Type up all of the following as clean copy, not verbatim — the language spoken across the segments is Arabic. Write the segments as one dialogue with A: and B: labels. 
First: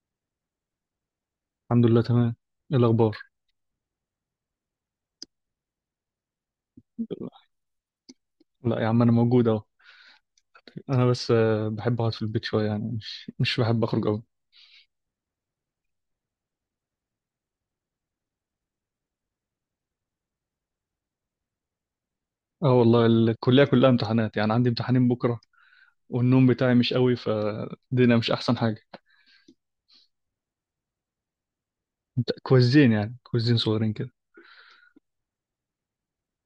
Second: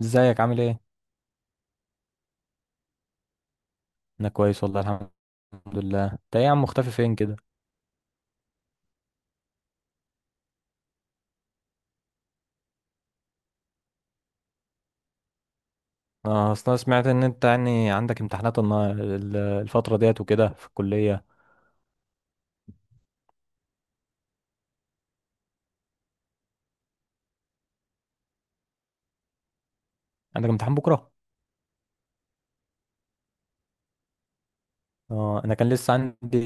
A: ازيك عامل ايه؟
B: الحمد لله تمام. ايه الاخبار؟
A: انا كويس والله الحمد لله. انت ايه يا عم، مختفي فين كده؟
B: لا يا عم انا موجود اهو. انا بس بحب اقعد في البيت شويه، يعني مش بحب اخرج قوي.
A: اه، اصل انا سمعت ان انت يعني عندك امتحانات الفتره ديت وكده في الكليه.
B: اه والله الكليه كلها امتحانات، يعني عندي امتحانين بكره، والنوم بتاعي مش قوي، فالدنيا مش احسن حاجه.
A: عندك امتحان بكره؟
B: كويزين، يعني كويزين صغيرين كده.
A: اه، انا كان لسه عندي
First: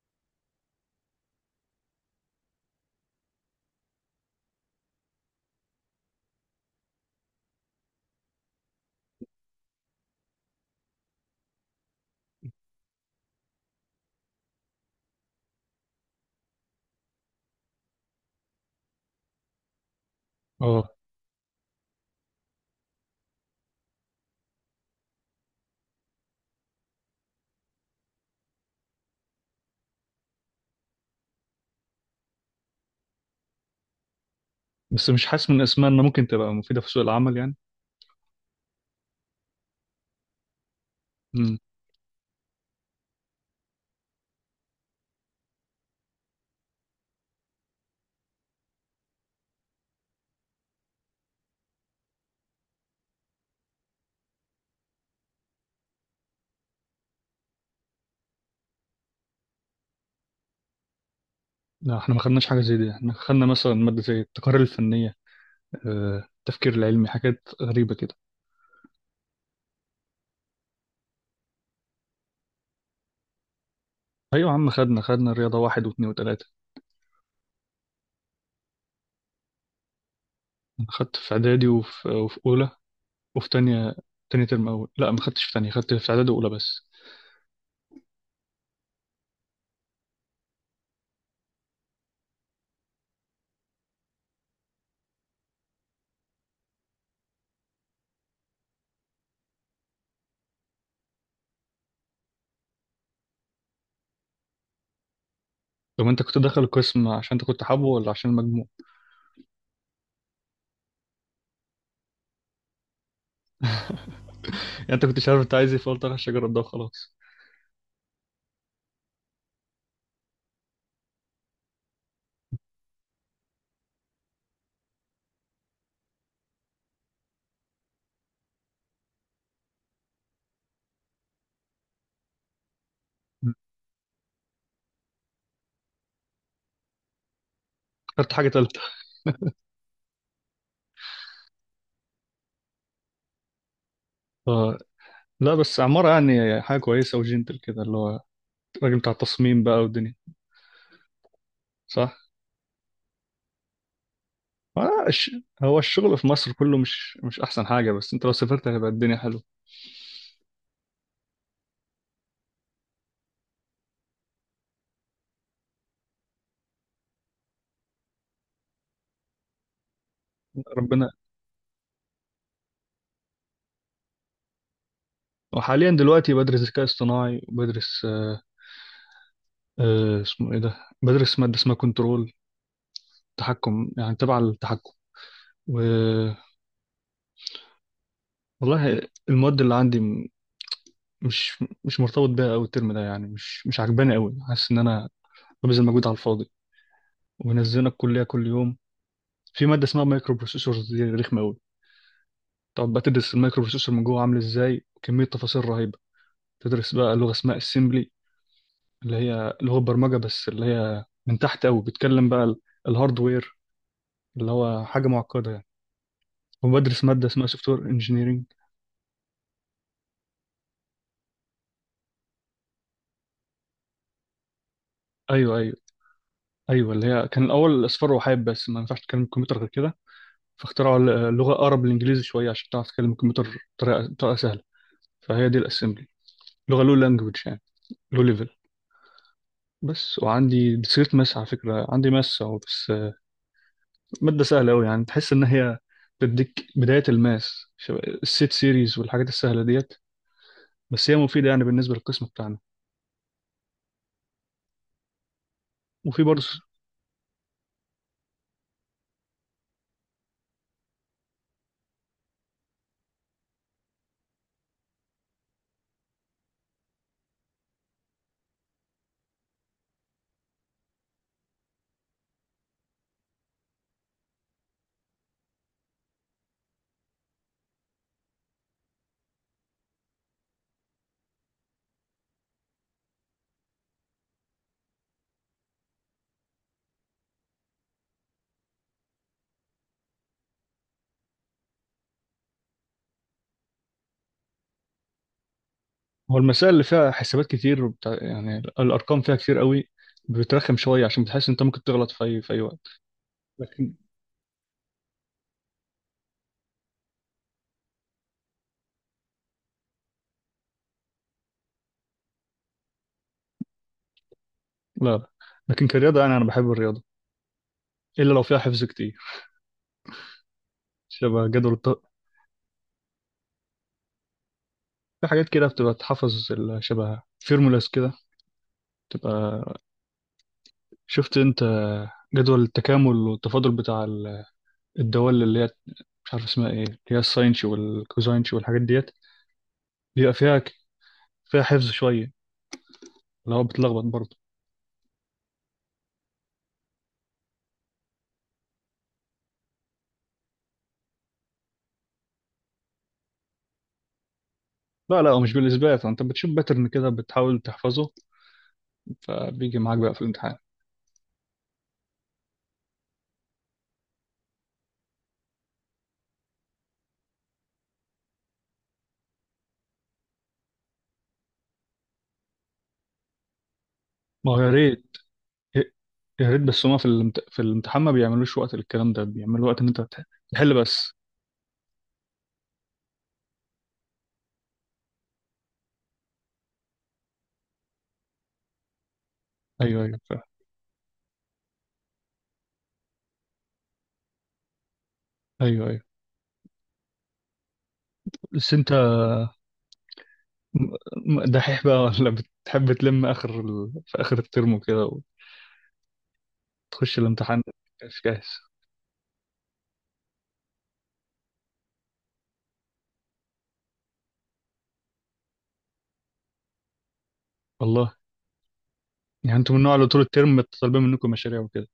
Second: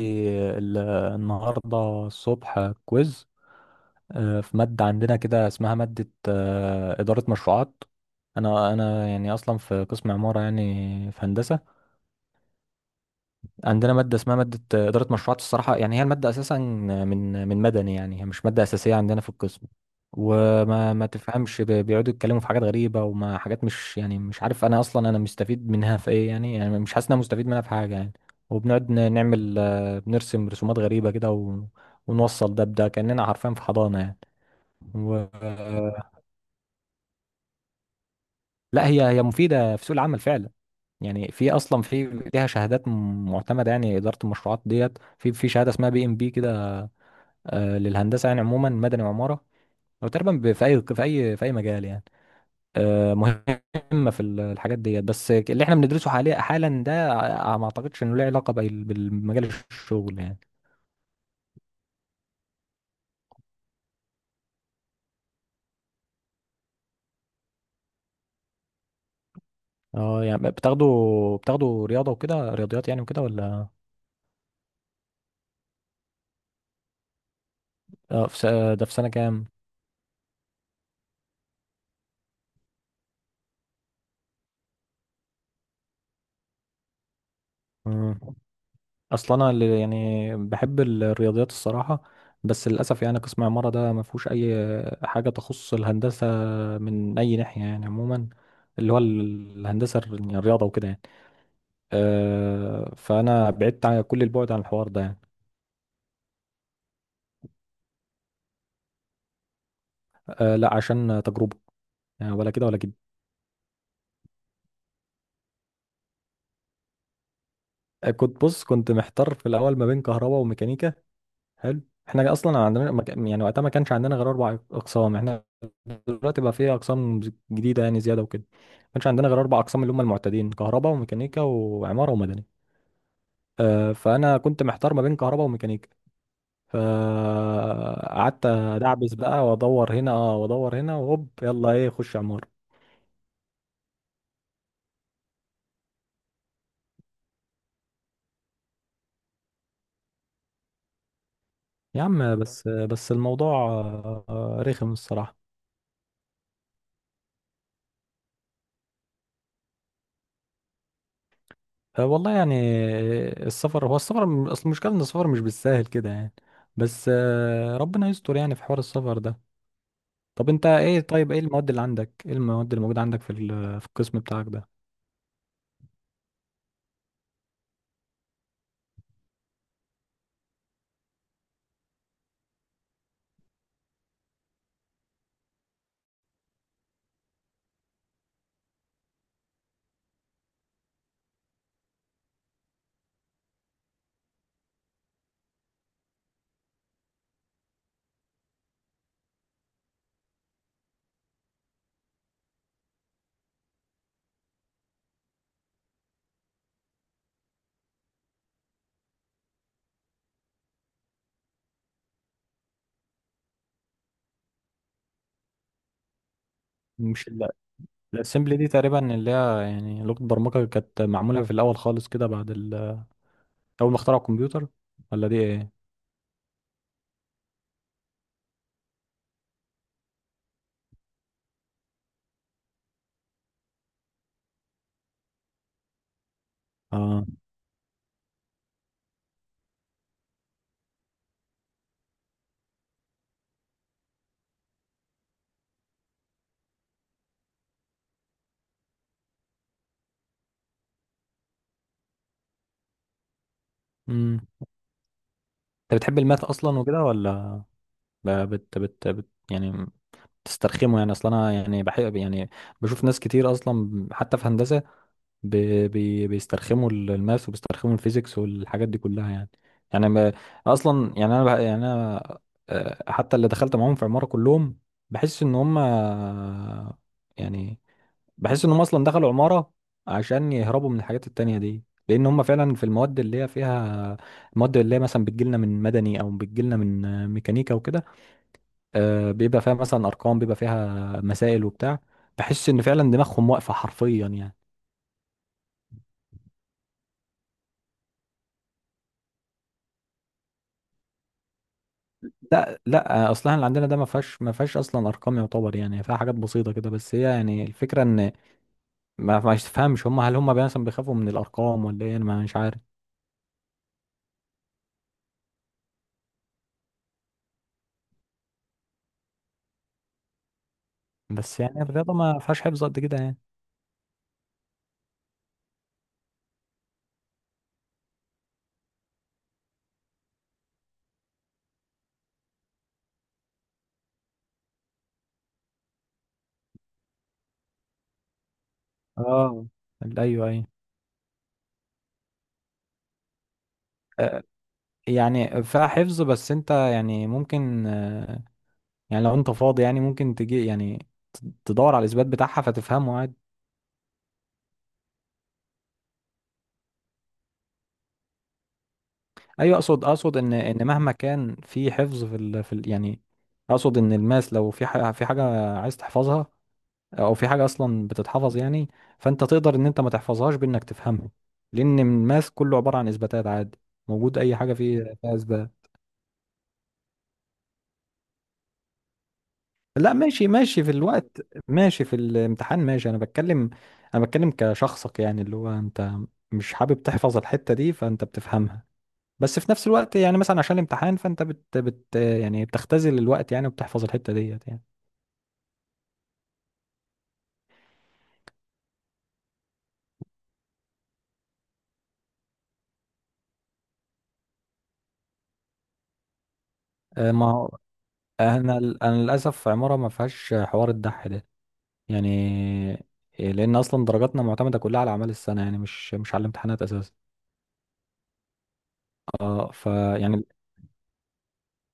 A: ال- النهارده الصبح كويز. اه، في ماده عندنا كده اسمها ماده، اداره مشروعات. انا يعني اصلا في قسم عماره يعني، في هندسه. عندنا مادة اسمها مادة إدارة مشروعات، الصراحة يعني هي المادة أساسا من مدني، يعني هي مش مادة أساسية عندنا في القسم.
B: اه
A: وما ما تفهمش، بيقعدوا يتكلموا في حاجات غريبة، وما حاجات، مش يعني مش عارف أنا أصلا أنا مستفيد منها في إيه يعني. مش حاسس إن أنا مستفيد منها في حاجة يعني. وبنقعد نعمل، بنرسم رسومات غريبة كده ونوصل ده بده، كأننا حرفيا في حضانة يعني.
B: بس
A: و...
B: مش حاسس من اسمها انها
A: آه،
B: ممكن تبقى مفيده في سوق العمل يعني.
A: لا، هي مفيدة في سوق العمل فعلا. يعني في
B: امم.
A: أصلا، في ليها شهادات معتمدة يعني، إدارة المشروعات ديت، في شهادة اسمها بي إم بي كده، للهندسه يعني عموما، مدني وعماره، او تقريبا في اي، في اي مجال يعني. مهمه في الحاجات ديت، بس اللي احنا بندرسه حاليا حالا ده، ما اعتقدش انه له علاقه بالمجال، الشغل يعني.
B: لا احنا ما خدناش حاجه زي دي، احنا خدنا مثلا ماده زي التقارير الفنيه، التفكير العلمي، حاجات غريبه كده.
A: اه يعني، بتاخدوا رياضه وكده، رياضيات يعني وكده ولا؟
B: ايوه يا عم خدنا الرياضه واحد واثنين وثلاثه.
A: اه، ده في سنه كام؟
B: انا خدت في اعدادي وفي اولى وفي تانية. تاني ترم أول لا، ما خدتش في تانية، خدت في إعدادي وأولى بس.
A: مم. اصل انا اللي يعني بحب الرياضيات الصراحه، بس للاسف يعني قسم عماره ده ما فيهوش اي حاجه تخص الهندسه، من اي ناحيه يعني عموما، اللي هو الهندسه يعني الرياضه وكده يعني. أه فانا بعدت عن كل البعد عن الحوار ده يعني.
B: طب أنت كنت داخل القسم عشان أنت كنت حابه ولا عشان المجموع؟
A: أه لا عشان تجربه، يعني ولا كده ولا كده.
B: يعني أنت كنتش عارف أنت عايز إيه، فقلت أخش أجرب ده وخلاص.
A: كنت بص، كنت محتار في الاول ما بين كهرباء وميكانيكا. حلو. احنا اصلا عندنا ما كان- يعني وقتها ما كانش عندنا غير اربع اقسام، احنا دلوقتي بقى في اقسام جديده يعني، زياده وكده. ما كانش عندنا غير اربع اقسام، اللي هم المعتادين كهرباء وميكانيكا وعماره ومدني. فانا كنت محتار ما بين كهرباء وميكانيكا،
B: اخترت
A: فقعدت
B: حاجة تالتة.
A: ادعبس بقى وادور هنا، وادور هنا، وهوب يلا ايه خش عماره.
B: ف... لا بس عمارة، يعني حاجة كويسة وجنتل كده، اللي هو الراجل بتاع التصميم بقى والدنيا.
A: يا
B: صح؟
A: عم بس الموضوع رخم
B: آه، الش-
A: الصراحه.
B: هو الشغل في مصر كله مش أحسن حاجة، بس أنت لو سافرت هيبقى الدنيا حلوة.
A: أه والله يعني، السفر هو السفر، اصل المشكله ان السفر مش بالساهل كده يعني. بس ربنا يستر يعني في حوار السفر ده. طب انت ايه،
B: ربنا.
A: طيب ايه المواد اللي عندك، ايه المواد اللي موجوده عندك في في القسم بتاعك ده؟
B: وحاليا دلوقتي بدرس ذكاء اصطناعي، وبدرس اسمه إيه ده؟ بدرس مادة اسمها كنترول، تحكم، يعني تبع التحكم. والله المواد اللي عندي مش مرتبط بيها قوي الترم ده، يعني مش عجباني قوي، حاسس ان انا ببذل مجهود على الفاضي، ومنزلنا الكليه كل يوم. في ماده اسمها مايكرو بروسيسورز، دي رخمه قوي. تقعد بقى تدرس المايكرو بروسيسور من جوه عامل ازاي، وكميه تفاصيل رهيبه. تدرس بقى لغه اسمها اسمبلي، اللي هي لغه برمجه، بس اللي هي من تحت قوي، بتكلم بقى الهاردوير، اللي هو حاجه معقده يعني. وبدرس ماده
A: مش
B: اسمها
A: ال-
B: سوفت وير انجينيرنج.
A: الاسمبلي دي تقريبا اللي هي يعني لغه برمجه كانت معموله في الاول خالص كده، بعد اول ما اخترعوا الكمبيوتر، ولا دي
B: ايوه،
A: ايه؟
B: ايوه. ايوه اللي هي كان الاول اصفار وحاب، بس ما ينفعش تتكلم الكمبيوتر غير كده، فاخترعوا اللغة أقرب للإنجليزي شوية عشان تعرف تتكلم الكمبيوتر بطريقة سهلة. فهي دي الأسمبلي، لغة لو
A: اه.
B: لانجوج يعني، لو ليفل. بس وعندي ديسكريت ماس على فكرة، عندي ماس أهو بس. مادة سهلة أوي، يعني تحس إن هي بتديك بداية الماس، شبه السيت سيريز والحاجات السهلة ديت. بس هي مفيدة يعني بالنسبة للقسم بتاعنا.
A: امم انت بتحب
B: وفي برضه.
A: الماث اصلا وكده ولا يعني تسترخمه يعني؟ اصلا انا يعني بحب يعني، بشوف ناس كتير اصلا حتى في هندسه بيسترخموا الماث وبيسترخموا الفيزيكس والحاجات دي كلها يعني. يعني ما، اصلا يعني انا يعني انا، حتى اللي دخلت معاهم في عمارة كلهم، بحس ان هم، يعني بحس ان هم اصلا دخلوا عمارة عشان يهربوا من الحاجات التانية دي، لان هم فعلا في المواد اللي هي فيها، المواد اللي هي مثلا بتجيلنا من مدني او بتجيلنا من، ميكانيكا وكده، بيبقى فيها مثلا ارقام، بيبقى فيها مسائل وبتاع، بحس ان فعلا دماغهم واقفة حرفيا يعني.
B: هو المسائل اللي فيها حسابات كتير وبتاع، يعني الأرقام فيها كتير أوي، بترخم شوية، عشان بتحس إن أنت ممكن تغلط في أي في أي
A: لا
B: وقت.
A: لا، اصلا اللي عندنا
B: لكن
A: ده ما فيهاش اصلا ارقام يعتبر، يعني فيها حاجات بسيطه كده، بس هي يعني الفكره ان، ما تفهمش هم، هل هم مثلا بيخافوا من الارقام ولا ايه، انا مش عارف.
B: لا، لا. لكن كرياضة يعني أنا بحب الرياضة، إلا لو فيها حفظ كتير، شبه
A: بس يعني الرياضه ما فيهاش حفظ قد كده يعني.
B: في حاجات كده بتبقى تحفظ شبه فيرمولاس كده، تبقى شفت انت جدول التكامل والتفاضل بتاع الدوال، اللي هي مش عارف اسمها ايه، اللي هي الساينش والكوزاينش والحاجات ديت،
A: اه،
B: بيبقى
A: ايوه
B: فيها
A: ايوه،
B: ك- فيها حفظ شوية، اللي هو بتلخبط برضه.
A: آه، يعني فيها حفظ. بس انت يعني ممكن، يعني لو انت فاضي يعني ممكن تجي يعني تدور على الاثبات بتاعها فتفهمه عادي.
B: لا، لا، هو مش بالإثبات، انت بتشوف باترن كده بتحاول تحفظه،
A: ايوه،
B: فبيجي معاك
A: اقصد
B: بقى في
A: اقصد ان
B: الامتحان.
A: ان مهما كان في حفظ، يعني، اقصد ان الماس لو في حاجه عايز تحفظها، او في حاجه اصلا بتتحفظ يعني، فانت تقدر ان انت ما تحفظهاش بانك تفهمها، لان الماث كله عباره عن اثباتات عادي. موجود
B: ما
A: اي
B: هو يا
A: حاجه فيه
B: ريت،
A: فيها اثبات.
B: يا ريت، بس هما في في الامتحان ما بيعملوش وقت للكلام ده، بيعملوا وقت ان انت
A: لا ماشي،
B: تحل
A: ماشي في
B: بس.
A: الوقت. ماشي في الامتحان، ماشي. انا بتكلم كشخصك يعني، اللي هو انت مش حابب تحفظ الحته دي فانت بتفهمها، بس في نفس
B: ايوه،
A: الوقت
B: ايوه
A: يعني
B: فاهم.
A: مثلا عشان الامتحان فانت بت, بت يعني بتختزل الوقت يعني وبتحفظ الحته ديت يعني.
B: ايوه، ايوه. بس انت دحيح بقى ولا بتحب تلم اخر في اخر الترم كده، وتخش
A: ما
B: الامتحان
A: هو
B: مش جاهز؟
A: انا للاسف عماره ما فيهاش حوار الدح ده يعني. لان اصلا درجاتنا معتمده كلها على اعمال السنه، يعني مش على الامتحانات اساسا.
B: والله. يعني
A: اه
B: انتوا من النوع اللي طول
A: فيعني،
B: الترم طالبين منكم مشاريع وكده.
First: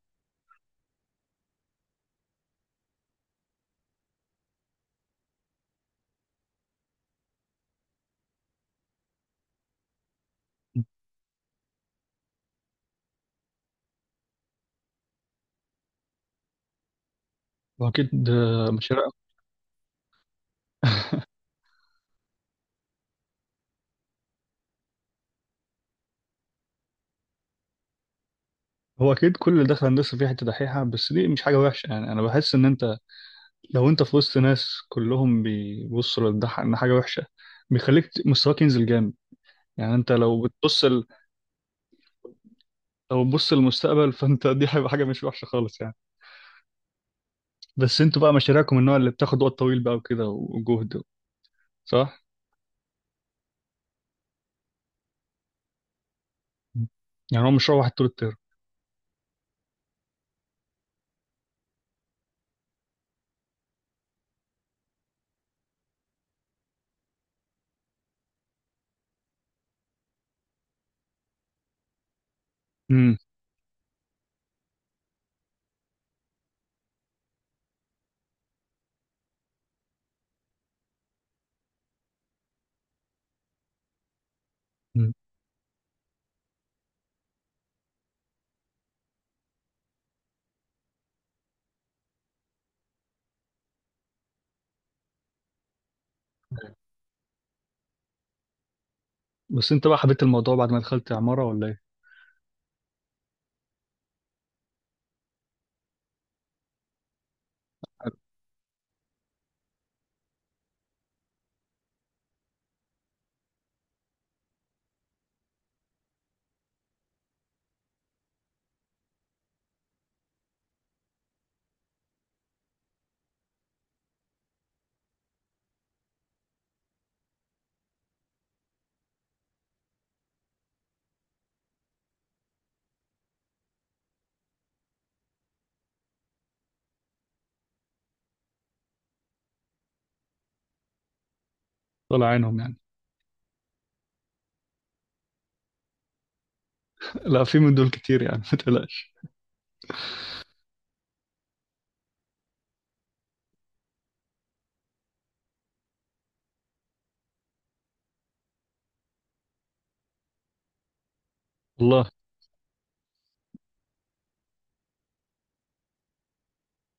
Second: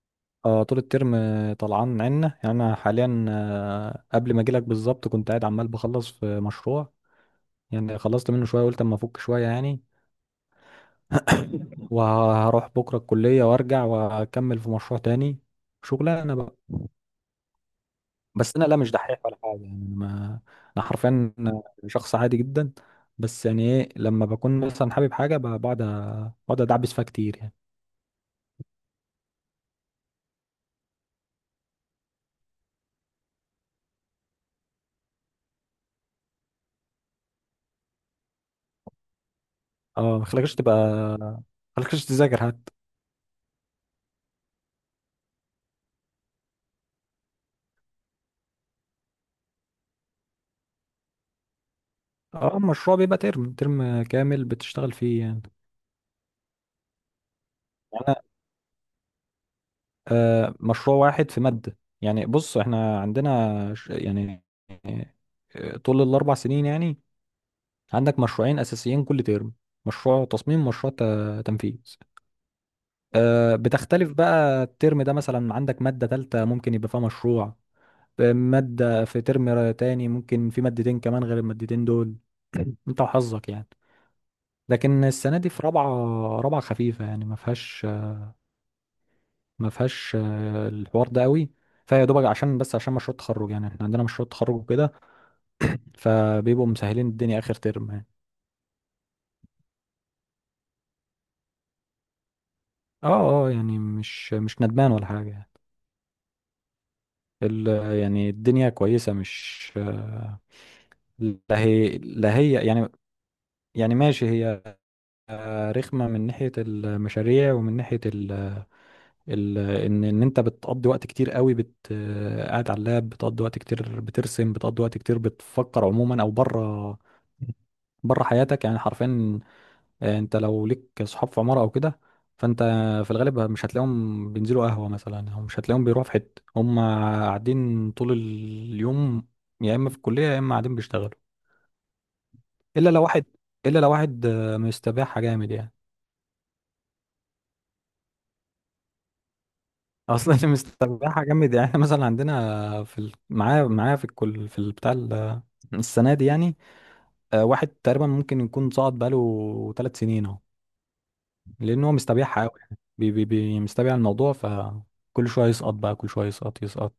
A: اه طول الترم طلعان عنا يعني. انا حاليا، قبل ما اجيلك بالظبط، كنت قاعد عمال بخلص في مشروع، يعني خلصت منه شويه قلت اما افك شويه يعني، وهروح بكره الكليه وارجع واكمل في مشروع تاني، شغلانه بقى.
B: هو اكيد
A: بس انا لا، مش
B: مشاريع.
A: دحيح ولا حاجه يعني، انا ما، انا حرفيا شخص عادي جدا. بس يعني ايه، لما بكون مثلا حابب حاجه بقعد ادعبس فيها كتير يعني.
B: هو اكيد كل اللي داخل هندسه فيه حته دحيحه، بس دي مش حاجه وحشه، يعني انا بحس ان انت لو انت في وسط ناس كلهم بيبصوا للدح ان حاجه وحشه، بيخليك مستواك ينزل جامد. يعني انت
A: اه، ما
B: لو
A: خلكش
B: بتبص
A: تبقى، ما خلكش تذاكر حتى.
B: لو بتبص للمستقبل فانت دي هيبقى حاجه مش وحشه خالص يعني. بس انتوا بقى مشاريعكم من النوع اللي بتاخد وقت طويل بقى وكده وجهد. صح.
A: اه المشروع بيبقى ترم كامل بتشتغل فيه يعني،
B: مم. يعني هو مش هو واحد
A: يعني
B: طول
A: انا،
B: الترم.
A: آه مشروع واحد في مادة. يعني بص، احنا عندنا يعني، طول الاربع سنين يعني عندك مشروعين اساسيين كل ترم، مشروع تصميم، مشروع تنفيذ.
B: امم.
A: آه بتختلف بقى، الترم ده مثلا عندك مادة تالتة ممكن يبقى فيها مشروع، مادة في ترم تاني ممكن في مادتين كمان غير المادتين دول. انت وحظك يعني. لكن
B: أمم.
A: السنه دي في رابعه، رابعه خفيفه يعني، ما فيهاش، ما فيهاش الحوار ده قوي، فيا دوبك عشان بس مشروع التخرج، يعني احنا عندنا مشروع تخرج وكده فبيبقوا مسهلين الدنيا اخر ترم يعني.
B: بس انت بقى حبيت الموضوع بعد ما دخلت عمارة ولا ايه؟
A: اه اه، يعني مش ندمان ولا حاجه يعني. ال يعني الدنيا كويسه، مش، لا هي يعني، يعني ماشي هي، رخمه من ناحيه المشاريع ومن ناحيه ان انت بتقضي وقت كتير قوي قاعد على اللاب، بتقضي وقت كتير بترسم، بتقضي وقت كتير بتفكر عموما، او بره، بره حياتك يعني حرفيا. انت لو ليك صحاب في عمارة او كده، فانت في الغالب مش هتلاقيهم بينزلوا قهوة مثلا، او مش هتلاقيهم بيروحوا في حتة، هم قاعدين طول اليوم يا اما في الكلية يا اما قاعدين بيشتغلوا.
B: طلع عينهم يعني.
A: الا لو واحد، الا لو واحد مستباحة جامد يعني.
B: لا، في من دول كتير يعني ما تقلقش.
A: اصلا اللي مستباحة جامد يعني، مثلا عندنا معايا في الكل في البتاع، السنه دي يعني، واحد تقريبا ممكن يكون صعد بقاله 3 سنين اهو، لان هو
B: والله.
A: مستبيعها قوي يعني، بي بي بي مستبيع الموضوع. فكل شويه يسقط بقى، كل شويه يسقط يسقط.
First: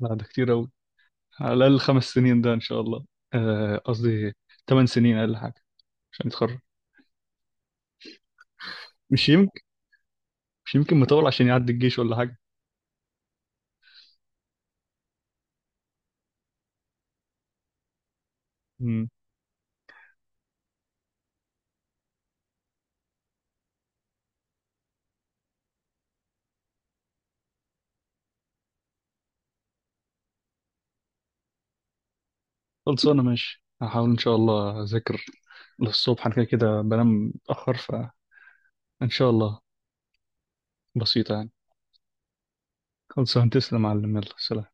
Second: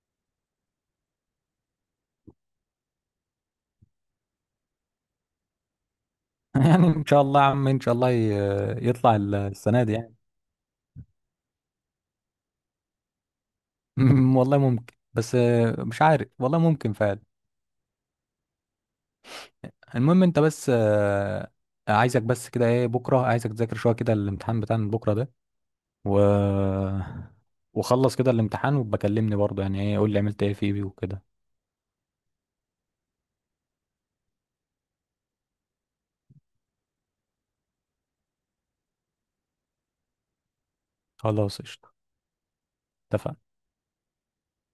B: لا ده كتير قوي، على الاقل 5 سنين ده ان شاء الله، قصدي 8 سنين اقل حاجة عشان يتخرج.
A: يعني ان شاء الله يا عم، ان شاء الله يطلع
B: مش يمكن،
A: السنه دي يعني.
B: مش يمكن مطول عشان يعدي الجيش ولا حاجة؟
A: والله ممكن، بس مش عارف والله، ممكن فعلا.
B: امم.
A: المهم انت بس، عايزك بس كده، ايه بكره عايزك تذاكر شويه كده الامتحان بتاع بكره ده، و وخلص كده الامتحان وبكلمني برضه يعني، ايه قول لي عملت ايه فيه وكده.
B: خلصانة ماشي، هحاول ان شاء الله اذاكر للصبح، انا كده كده بنام متأخر، فان شاء الله بسيطة يعني.
A: خلاص قشطه.
B: خلصان
A: اتفقنا.
B: تسلم يا معلم، يلا سلام.